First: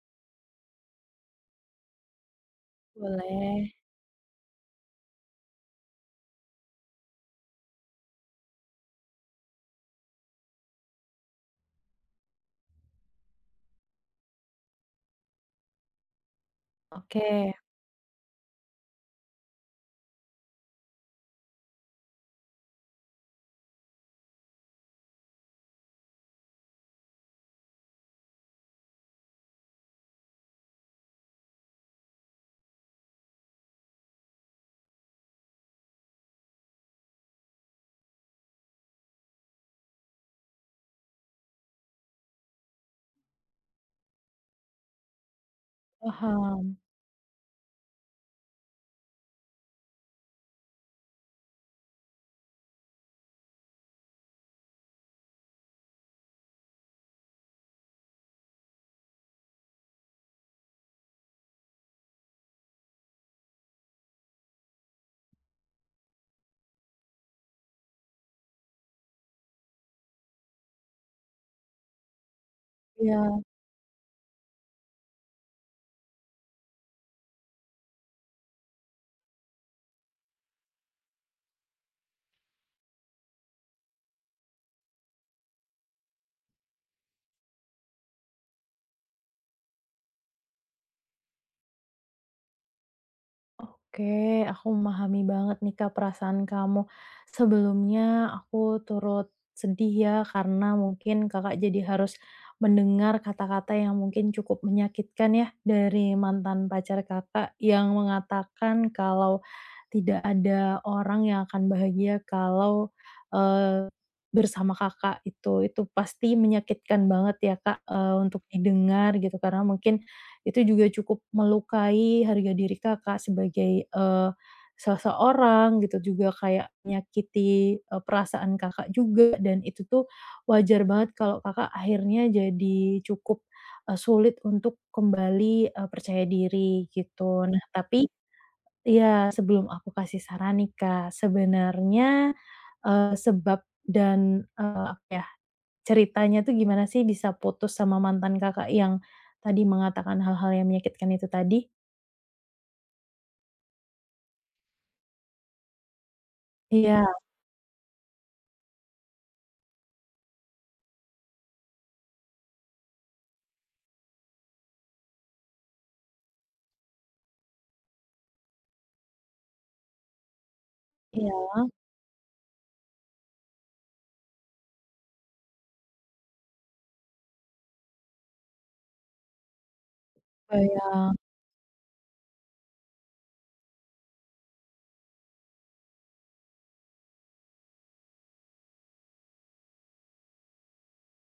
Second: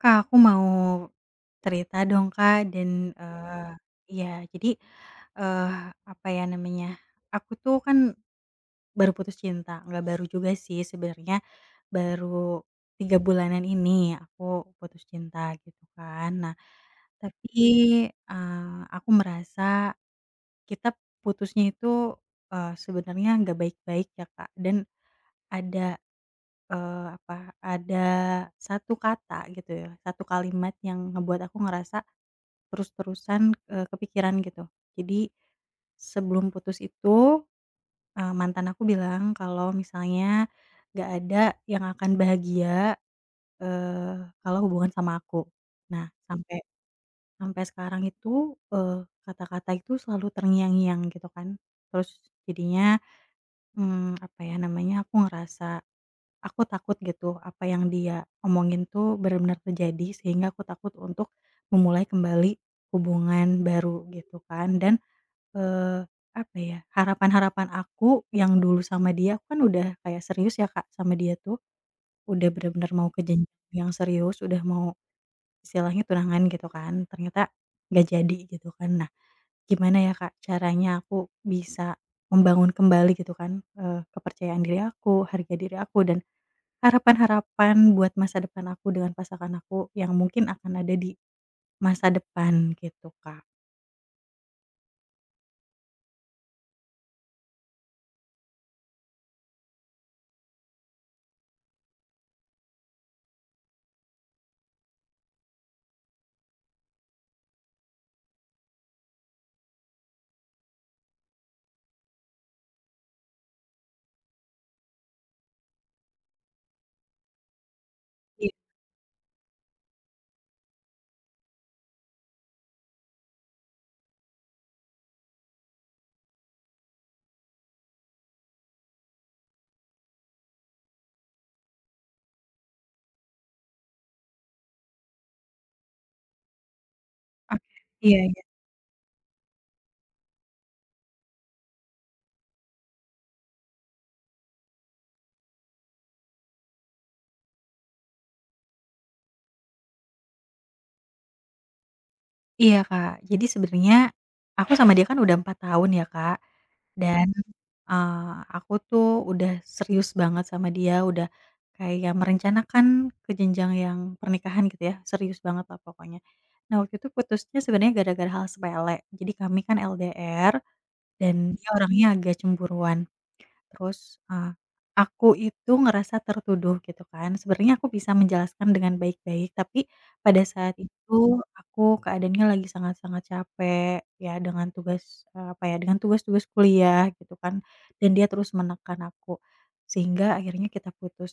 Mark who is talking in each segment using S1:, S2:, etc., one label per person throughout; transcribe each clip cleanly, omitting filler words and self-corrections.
S1: Kak, aku mau cerita dong, Kak, dan,
S2: Boleh,
S1: Boleh. Iya, jadi, eee, apa ya namanya, aku tuh kan baru putus cinta, nggak baru juga sih sebenarnya, baru 3 bulanan ini aku putus cinta gitu kan. Nah,
S2: oke,
S1: tapi, aku merasa kita putusnya itu, sebenarnya nggak baik-baik ya, Kak, dan ada, eee, apa, ada satu kata gitu ya, satu kalimat yang ngebuat aku ngerasa terus-terusan, kepikiran gitu. Jadi sebelum putus itu, mantan aku bilang kalau misalnya nggak ada yang akan bahagia, kalau hubungan sama aku. Nah sampai
S2: paham,
S1: sampai sekarang itu, kata-kata itu selalu terngiang-ngiang gitu kan. Terus jadinya, aku ngerasa aku takut gitu apa yang dia omongin tuh benar-benar terjadi sehingga aku takut untuk memulai kembali hubungan baru gitu kan dan Eee, apa ya, harapan-harapan aku yang dulu sama dia, aku kan udah kayak serius ya Kak sama dia tuh, udah bener-bener mau ke
S2: ya.
S1: jenjang yang serius, udah mau istilahnya tunangan gitu kan, ternyata nggak jadi gitu kan. Nah, gimana ya Kak caranya aku bisa membangun kembali gitu kan, kepercayaan diri aku, harga diri aku, dan harapan-harapan buat masa depan aku dengan pasangan aku yang mungkin akan ada di masa depan gitu Kak.
S2: Oke, aku memahami banget nih Kak perasaan kamu. Sebelumnya aku turut sedih ya karena mungkin Kakak jadi harus mendengar kata-kata yang mungkin cukup menyakitkan ya dari mantan pacar Kakak yang mengatakan kalau tidak ada orang yang akan bahagia kalau eh, bersama Kakak itu. Itu pasti menyakitkan banget ya Kak, untuk
S1: Iya,
S2: didengar gitu karena mungkin itu juga cukup melukai harga diri Kakak sebagai, seseorang gitu, juga kayak menyakiti, perasaan Kakak juga, dan itu tuh wajar banget kalau Kakak akhirnya jadi cukup, sulit untuk kembali, percaya diri gitu. Nah
S1: oke,
S2: tapi
S1: iya.
S2: ya, sebelum aku kasih saran nih Kak, sebenarnya, sebab dan, apa ya, ceritanya tuh gimana sih bisa putus sama mantan Kakak yang tadi mengatakan hal-hal yang menyakitkan itu tadi?
S1: Iya, Kak. Jadi sebenarnya aku sama dia kan udah 4 tahun ya, Kak,
S2: Iya,
S1: dan, aku tuh udah serius banget sama dia, udah kayak merencanakan ke jenjang yang pernikahan gitu ya, serius banget lah pokoknya. Nah, waktu itu putusnya sebenarnya gara-gara hal sepele. Jadi kami kan LDR
S2: iya,
S1: dan dia orangnya agak cemburuan. Terus, eee, aku itu ngerasa tertuduh gitu kan. Sebenarnya aku bisa menjelaskan dengan baik-baik, tapi pada saat itu
S2: kebayang,
S1: aku keadaannya lagi sangat-sangat capek ya dengan tugas, dengan tugas-tugas kuliah gitu kan, dan dia terus menekan aku, sehingga akhirnya kita putus.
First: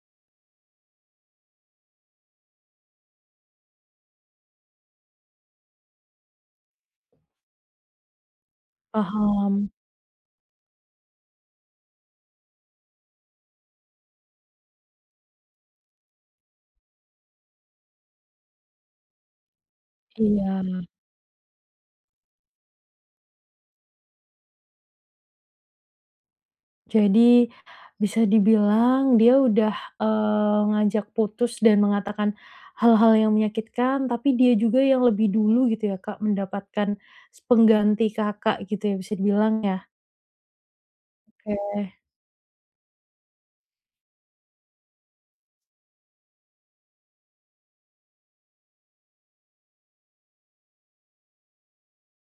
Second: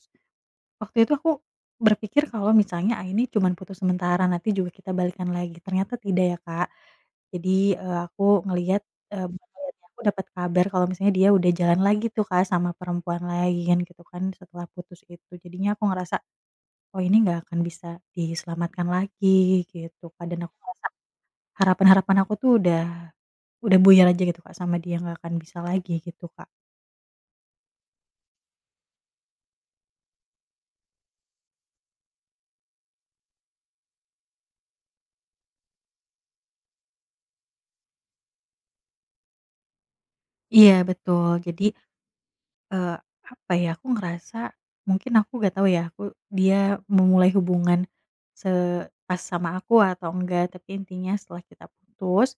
S1: Waktu itu aku berpikir kalau misalnya, ah, ini cuman putus sementara, nanti juga kita balikan lagi, ternyata tidak ya Kak. Jadi, aku ngelihat, eee, bukan
S2: paham,
S1: ngelihat ya, aku dapat kabar kalau misalnya dia udah jalan lagi tuh Kak sama perempuan lain gitu kan setelah putus itu. Jadinya aku ngerasa, "Oh ini nggak akan bisa diselamatkan lagi," gitu Kak, dan aku
S2: iya.
S1: ngerasa harapan-harapan aku tuh udah buyar aja gitu Kak sama dia, nggak akan bisa lagi gitu Kak.
S2: Jadi bisa dibilang dia udah, ngajak putus dan mengatakan hal-hal yang menyakitkan, tapi dia juga yang lebih dulu gitu ya Kak mendapatkan s pengganti Kakak gitu ya bisa dibilang ya?
S1: Iya betul, jadi
S2: Oke,
S1: Eee, apa ya, aku ngerasa mungkin aku nggak tahu ya, dia memulai hubungan se pas sama aku atau enggak, tapi intinya setelah kita putus,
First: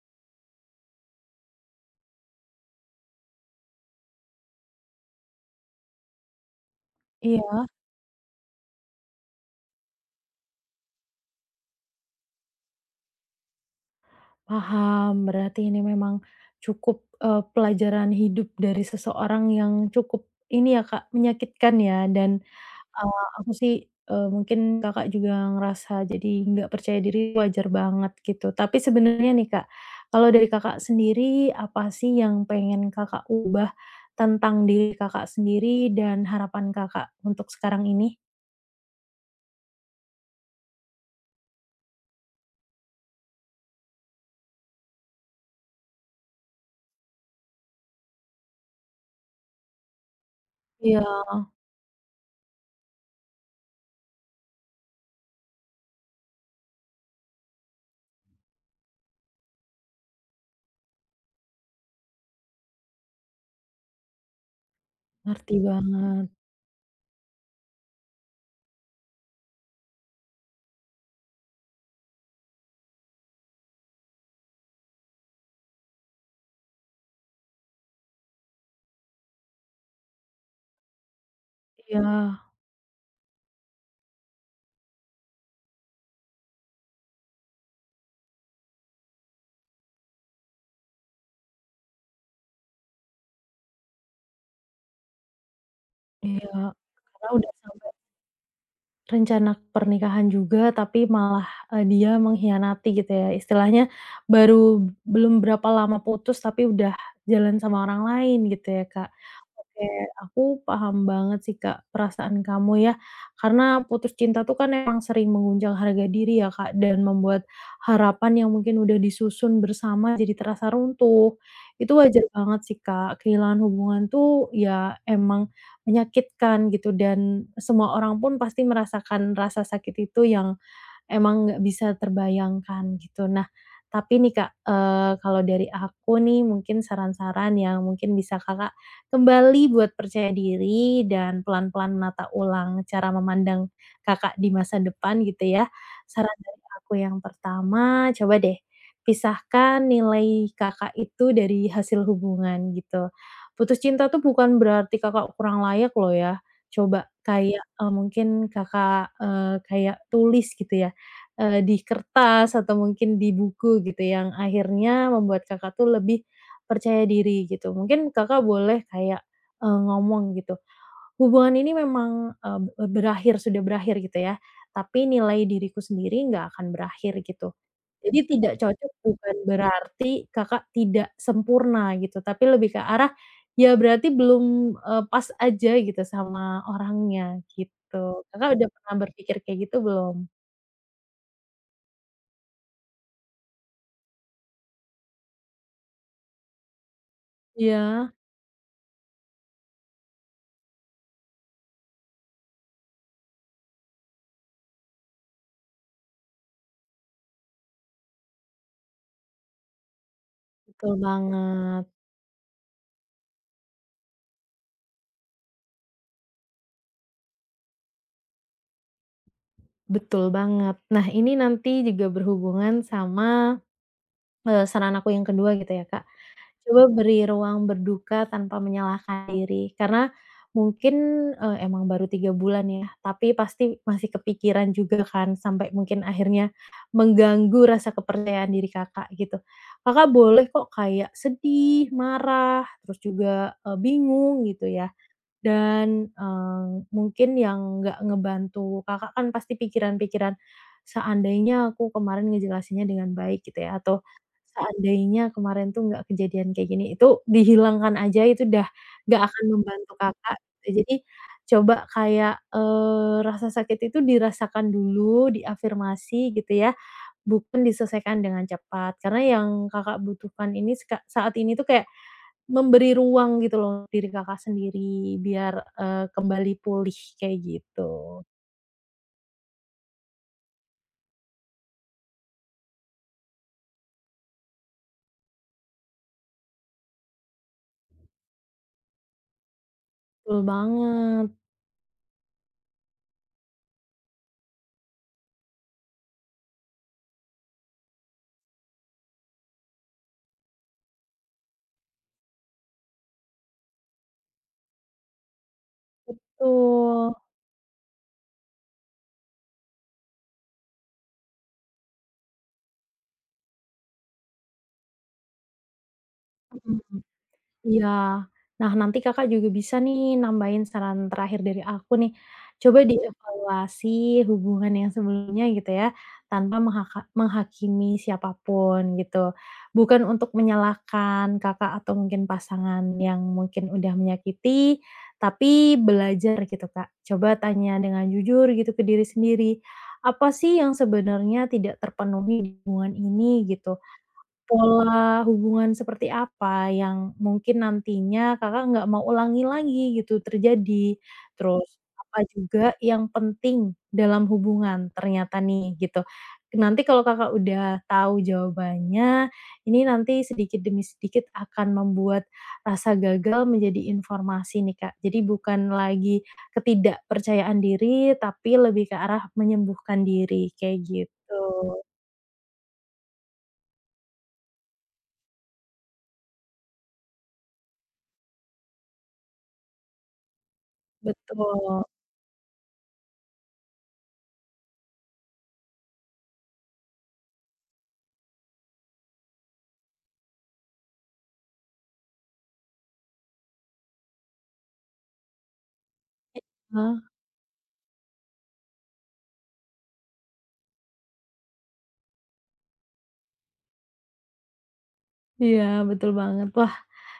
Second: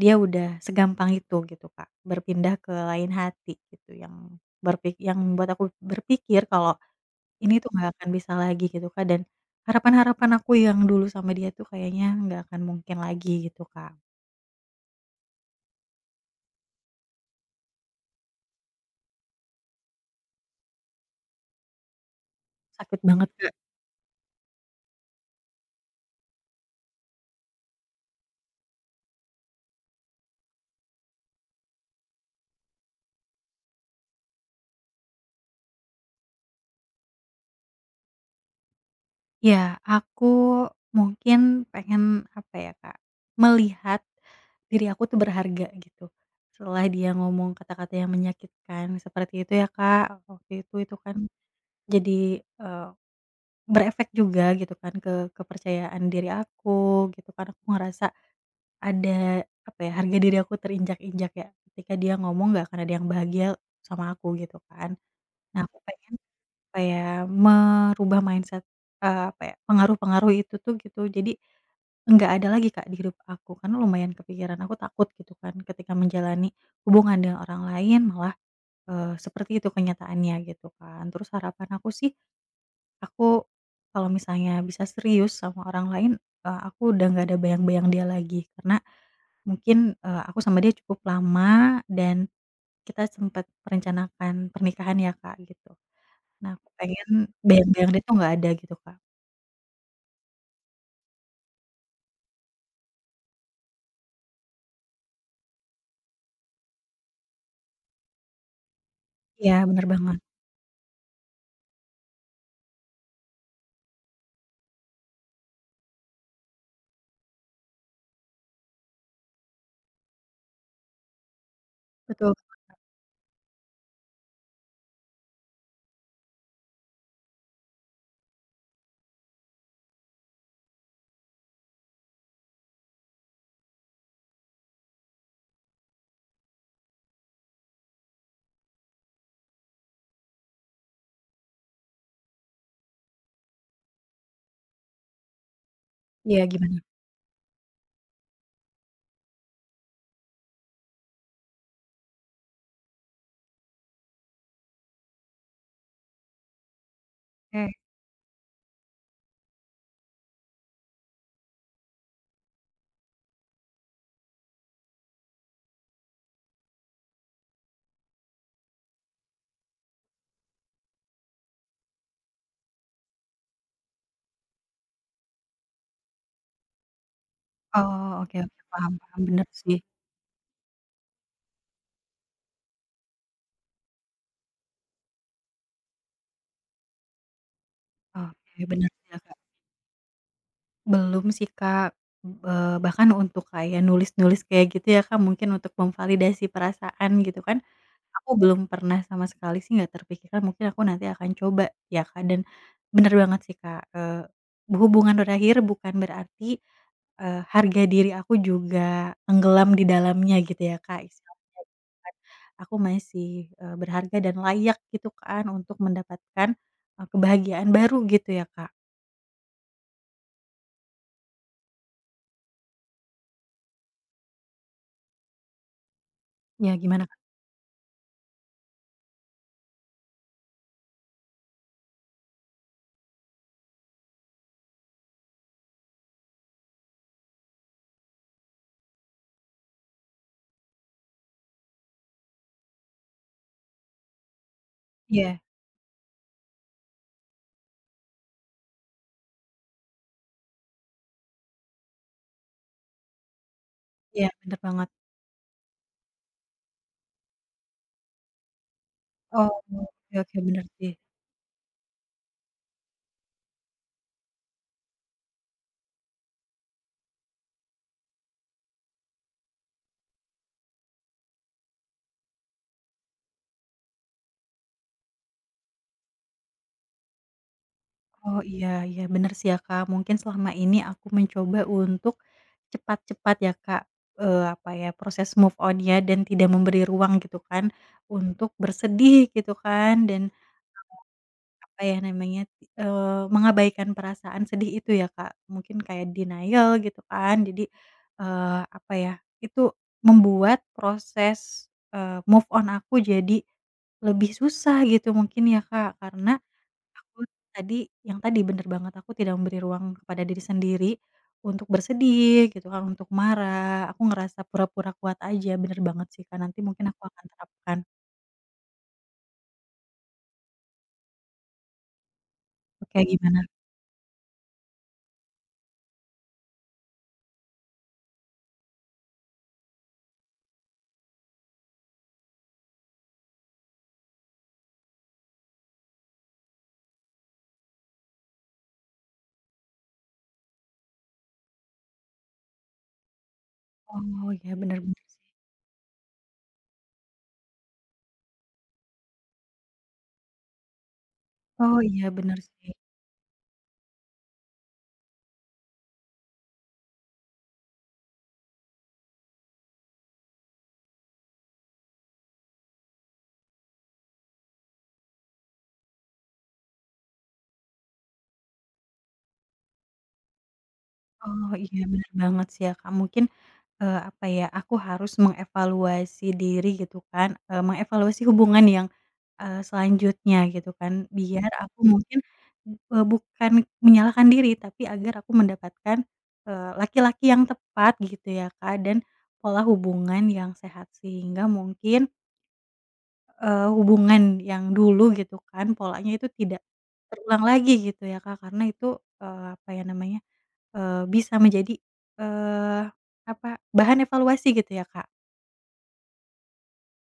S1: dia udah segampang itu gitu, Kak, berpindah ke lain hati gitu, yang membuat aku berpikir kalau ini
S2: iya.
S1: tuh nggak akan bisa lagi gitu, Kak, dan harapan-harapan aku yang dulu sama dia tuh kayaknya nggak akan mungkin lagi gitu, Kak.
S2: Paham, berarti ini memang cukup, pelajaran hidup dari seseorang yang cukup ini ya, Kak, menyakitkan ya, dan,
S1: Sakit banget,
S2: aku
S1: Kak.
S2: sih, mungkin Kakak juga ngerasa jadi nggak percaya diri wajar banget gitu. Tapi sebenarnya nih, Kak, kalau dari Kakak sendiri apa sih yang pengen Kakak ubah tentang diri Kakak sendiri dan harapan Kakak untuk sekarang ini?
S1: Ya, aku mungkin pengen, apa ya, Kak, melihat diri aku tuh berharga gitu. Setelah dia ngomong kata-kata yang menyakitkan seperti itu ya, Kak, waktu itu
S2: Iya,
S1: kan jadi, berefek juga gitu kan ke kepercayaan diri aku gitu kan. Aku ngerasa ada, apa ya, harga diri aku terinjak-injak ya, ketika dia ngomong nggak akan ada yang bahagia sama aku gitu kan.
S2: ngerti
S1: Nah, aku pengen
S2: banget.
S1: apa ya, merubah mindset, apa ya, pengaruh-pengaruh itu tuh gitu. Jadi, enggak ada lagi Kak di hidup aku, karena lumayan kepikiran, aku takut gitu kan ketika menjalani hubungan dengan orang lain malah, seperti itu kenyataannya gitu kan. Terus harapan aku sih,
S2: Iya,
S1: aku kalau misalnya bisa serius sama orang lain, aku udah nggak ada bayang-bayang dia lagi. Karena mungkin, aku sama dia cukup lama dan kita sempet merencanakan pernikahan ya Kak, gitu.
S2: iya,
S1: Nah, aku pengen
S2: karena udah sam
S1: bayang-bayang dia tuh nggak ada gitu, Kak.
S2: rencana pernikahan juga, tapi malah, dia mengkhianati gitu ya. Istilahnya baru belum berapa lama putus, tapi udah jalan sama orang lain gitu ya, Kak.
S1: Iya, bener
S2: Oke,
S1: banget.
S2: aku paham banget sih, Kak, perasaan kamu ya. Karena putus cinta tuh kan emang sering mengguncang harga diri ya, Kak, dan membuat harapan yang mungkin udah disusun bersama jadi terasa runtuh. Itu wajar
S1: Betul.
S2: banget sih, Kak, kehilangan hubungan tuh ya emang menyakitkan gitu dan semua orang pun pasti merasakan rasa sakit itu yang emang nggak bisa terbayangkan gitu. Nah, tapi nih Kak, kalau dari aku nih mungkin saran-saran yang mungkin bisa Kakak kembali buat percaya diri dan pelan-pelan menata ulang cara memandang Kakak di masa depan gitu ya. Saran
S1: Iya,
S2: dari
S1: gimana?
S2: aku yang pertama, coba deh pisahkan nilai Kakak itu dari hasil hubungan gitu. Putus cinta tuh bukan berarti Kakak kurang layak loh ya. Coba kayak,
S1: Eh,
S2: mungkin Kakak, kayak tulis gitu ya, di kertas atau mungkin di buku gitu yang akhirnya membuat Kakak tuh lebih percaya diri gitu. Mungkin Kakak boleh kayak, ngomong gitu, "Hubungan ini memang, berakhir sudah berakhir gitu ya, tapi nilai diriku sendiri nggak akan berakhir," gitu.
S1: oh,
S2: Jadi
S1: oke
S2: tidak
S1: oke, paham
S2: cocok
S1: paham,
S2: bukan
S1: bener sih.
S2: berarti Kakak tidak sempurna gitu, tapi lebih ke arah, ya berarti belum, pas aja gitu sama orangnya gitu. Kakak
S1: Oke,
S2: udah
S1: bener
S2: pernah
S1: sih ya,
S2: berpikir
S1: Kak.
S2: kayak gitu belum?
S1: Belum sih, Kak, bahkan untuk kayak nulis-nulis kayak gitu ya, Kak, mungkin untuk memvalidasi perasaan gitu kan,
S2: Iya.
S1: aku belum pernah sama sekali sih nggak terpikirkan, mungkin aku nanti akan coba ya, Kak, dan bener banget sih, Kak, hubungan berakhir bukan berarti harga diri aku juga tenggelam di dalamnya gitu ya
S2: Betul
S1: Kak, istilahnya
S2: banget
S1: gitu kan. Aku masih, berharga dan layak gitu kan untuk mendapatkan, kebahagiaan baru gitu ya Kak.
S2: betul banget. Nah, ini nanti juga berhubungan sama, saran aku yang kedua gitu ya, Kak.
S1: Ya
S2: Coba
S1: gimana Kak?
S2: beri ruang berduka tanpa menyalahkan diri, karena mungkin, emang baru 3 bulan ya, tapi pasti masih kepikiran juga kan sampai mungkin akhirnya mengganggu rasa kepercayaan diri Kakak gitu. Kakak boleh kok kayak sedih, marah, terus juga, bingung gitu ya.
S1: Iya
S2: Dan, mungkin yang nggak ngebantu Kakak kan pasti pikiran-pikiran, "Seandainya aku kemarin ngejelasinnya dengan baik," gitu ya, atau,
S1: iya bener banget.
S2: "Seandainya kemarin tuh nggak kejadian kayak gini," itu dihilangkan aja, itu udah nggak akan
S1: Oh,
S2: membantu
S1: oke
S2: Kakak,
S1: oke bener
S2: gitu.
S1: sih.
S2: Jadi coba kayak, rasa sakit itu dirasakan dulu, diafirmasi gitu ya, bukan diselesaikan dengan cepat. Karena yang Kakak butuhkan ini seka saat ini tuh kayak memberi ruang gitu loh diri Kakak sendiri biar, kembali pulih kayak gitu.
S1: Oh iya iya bener sih ya Kak, mungkin selama ini aku mencoba untuk cepat-cepat ya Kak, apa ya, proses move on-nya dan tidak memberi ruang gitu kan untuk bersedih gitu kan dan
S2: Betul banget,
S1: apa ya namanya, mengabaikan perasaan sedih itu ya, Kak. Mungkin kayak denial gitu kan. Jadi, apa ya, itu membuat proses, move on aku jadi lebih susah gitu mungkin ya, Kak. Karena
S2: betul,
S1: aku tadi tadi bener banget, aku tidak memberi ruang kepada diri sendiri untuk bersedih gitu kan, untuk marah. Aku ngerasa pura-pura kuat aja, bener banget sih, Kak. Nanti mungkin
S2: mhm.
S1: aku akan terapkan.
S2: Iya. Nah, nanti Kakak juga bisa nih nambahin saran terakhir dari aku nih. Coba
S1: Oke, gimana?
S2: dievaluasi hubungan yang sebelumnya gitu ya, tanpa menghakimi siapapun gitu. Bukan untuk menyalahkan Kakak atau mungkin pasangan yang mungkin udah menyakiti, tapi belajar gitu, Kak. Coba tanya dengan jujur gitu ke diri sendiri, apa sih yang sebenarnya tidak terpenuhi di hubungan ini gitu.
S1: Oh, iya bener bener sih.
S2: Pola hubungan seperti apa yang mungkin nantinya Kakak nggak mau ulangi lagi gitu terjadi? Terus
S1: Oh, iya
S2: apa
S1: bener
S2: juga
S1: sih.
S2: yang penting dalam hubungan ternyata nih gitu. Nanti kalau Kakak udah tahu jawabannya, ini nanti sedikit demi sedikit akan membuat rasa gagal menjadi informasi nih Kak. Jadi bukan lagi ketidakpercayaan diri, tapi lebih ke arah menyembuhkan diri kayak gitu.
S1: Oh, iya, bener banget sih ya, Kak. Mungkin, apa ya, aku harus mengevaluasi diri gitu kan, mengevaluasi hubungan yang, selanjutnya gitu kan, biar aku
S2: Betul.
S1: mungkin, bukan menyalahkan diri, tapi agar aku mendapatkan, laki-laki yang tepat gitu ya, Kak, dan pola hubungan yang sehat. Sehingga mungkin hubungan yang dulu gitu kan, polanya itu tidak
S2: Heeh.
S1: terulang lagi gitu ya, Kak. Karena itu, eee, apa ya namanya, eee, bisa menjadi, eee, apa, bahan evaluasi gitu ya, Kak.
S2: Iya, betul banget. Wah,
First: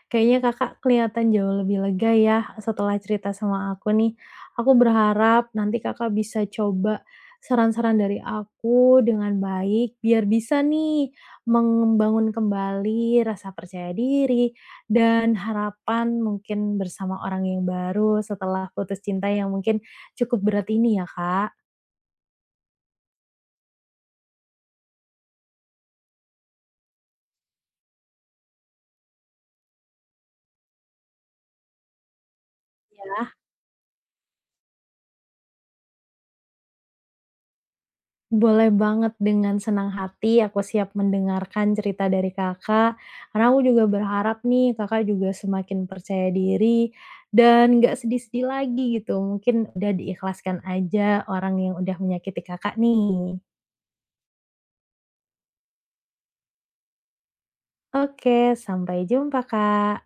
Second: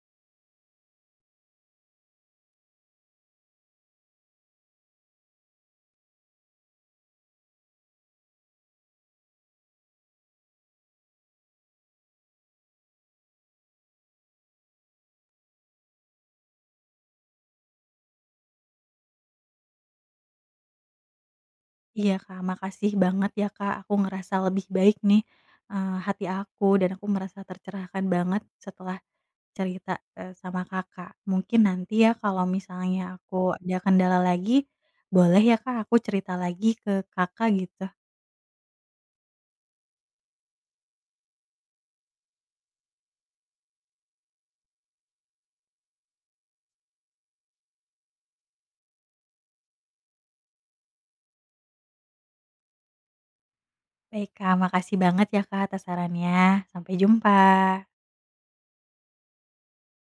S2: kayaknya Kakak kelihatan jauh lebih lega ya setelah cerita sama aku nih. Aku berharap nanti Kakak bisa coba saran-saran dari aku dengan baik biar bisa nih membangun kembali rasa percaya diri dan harapan mungkin bersama orang yang baru setelah putus cinta yang mungkin cukup berat ini ya, Kak,
S1: Iya, Kak, makasih banget ya, Kak, aku ngerasa lebih baik nih, hati aku dan aku merasa tercerahkan banget setelah cerita, sama Kakak. Mungkin nanti ya kalau misalnya
S2: ya.
S1: aku ada kendala lagi, boleh ya, Kak, aku cerita lagi ke Kakak gitu?
S2: Boleh banget, dengan senang hati aku siap mendengarkan cerita dari Kakak, karena aku juga berharap nih Kakak juga semakin percaya diri dan nggak sedih-sedih lagi gitu, mungkin udah diikhlaskan aja orang yang udah menyakiti Kakak nih.
S1: Baik Kak, makasih banget ya Kak atas sarannya. Sampai jumpa.
S2: Oke, sampai jumpa, Kak.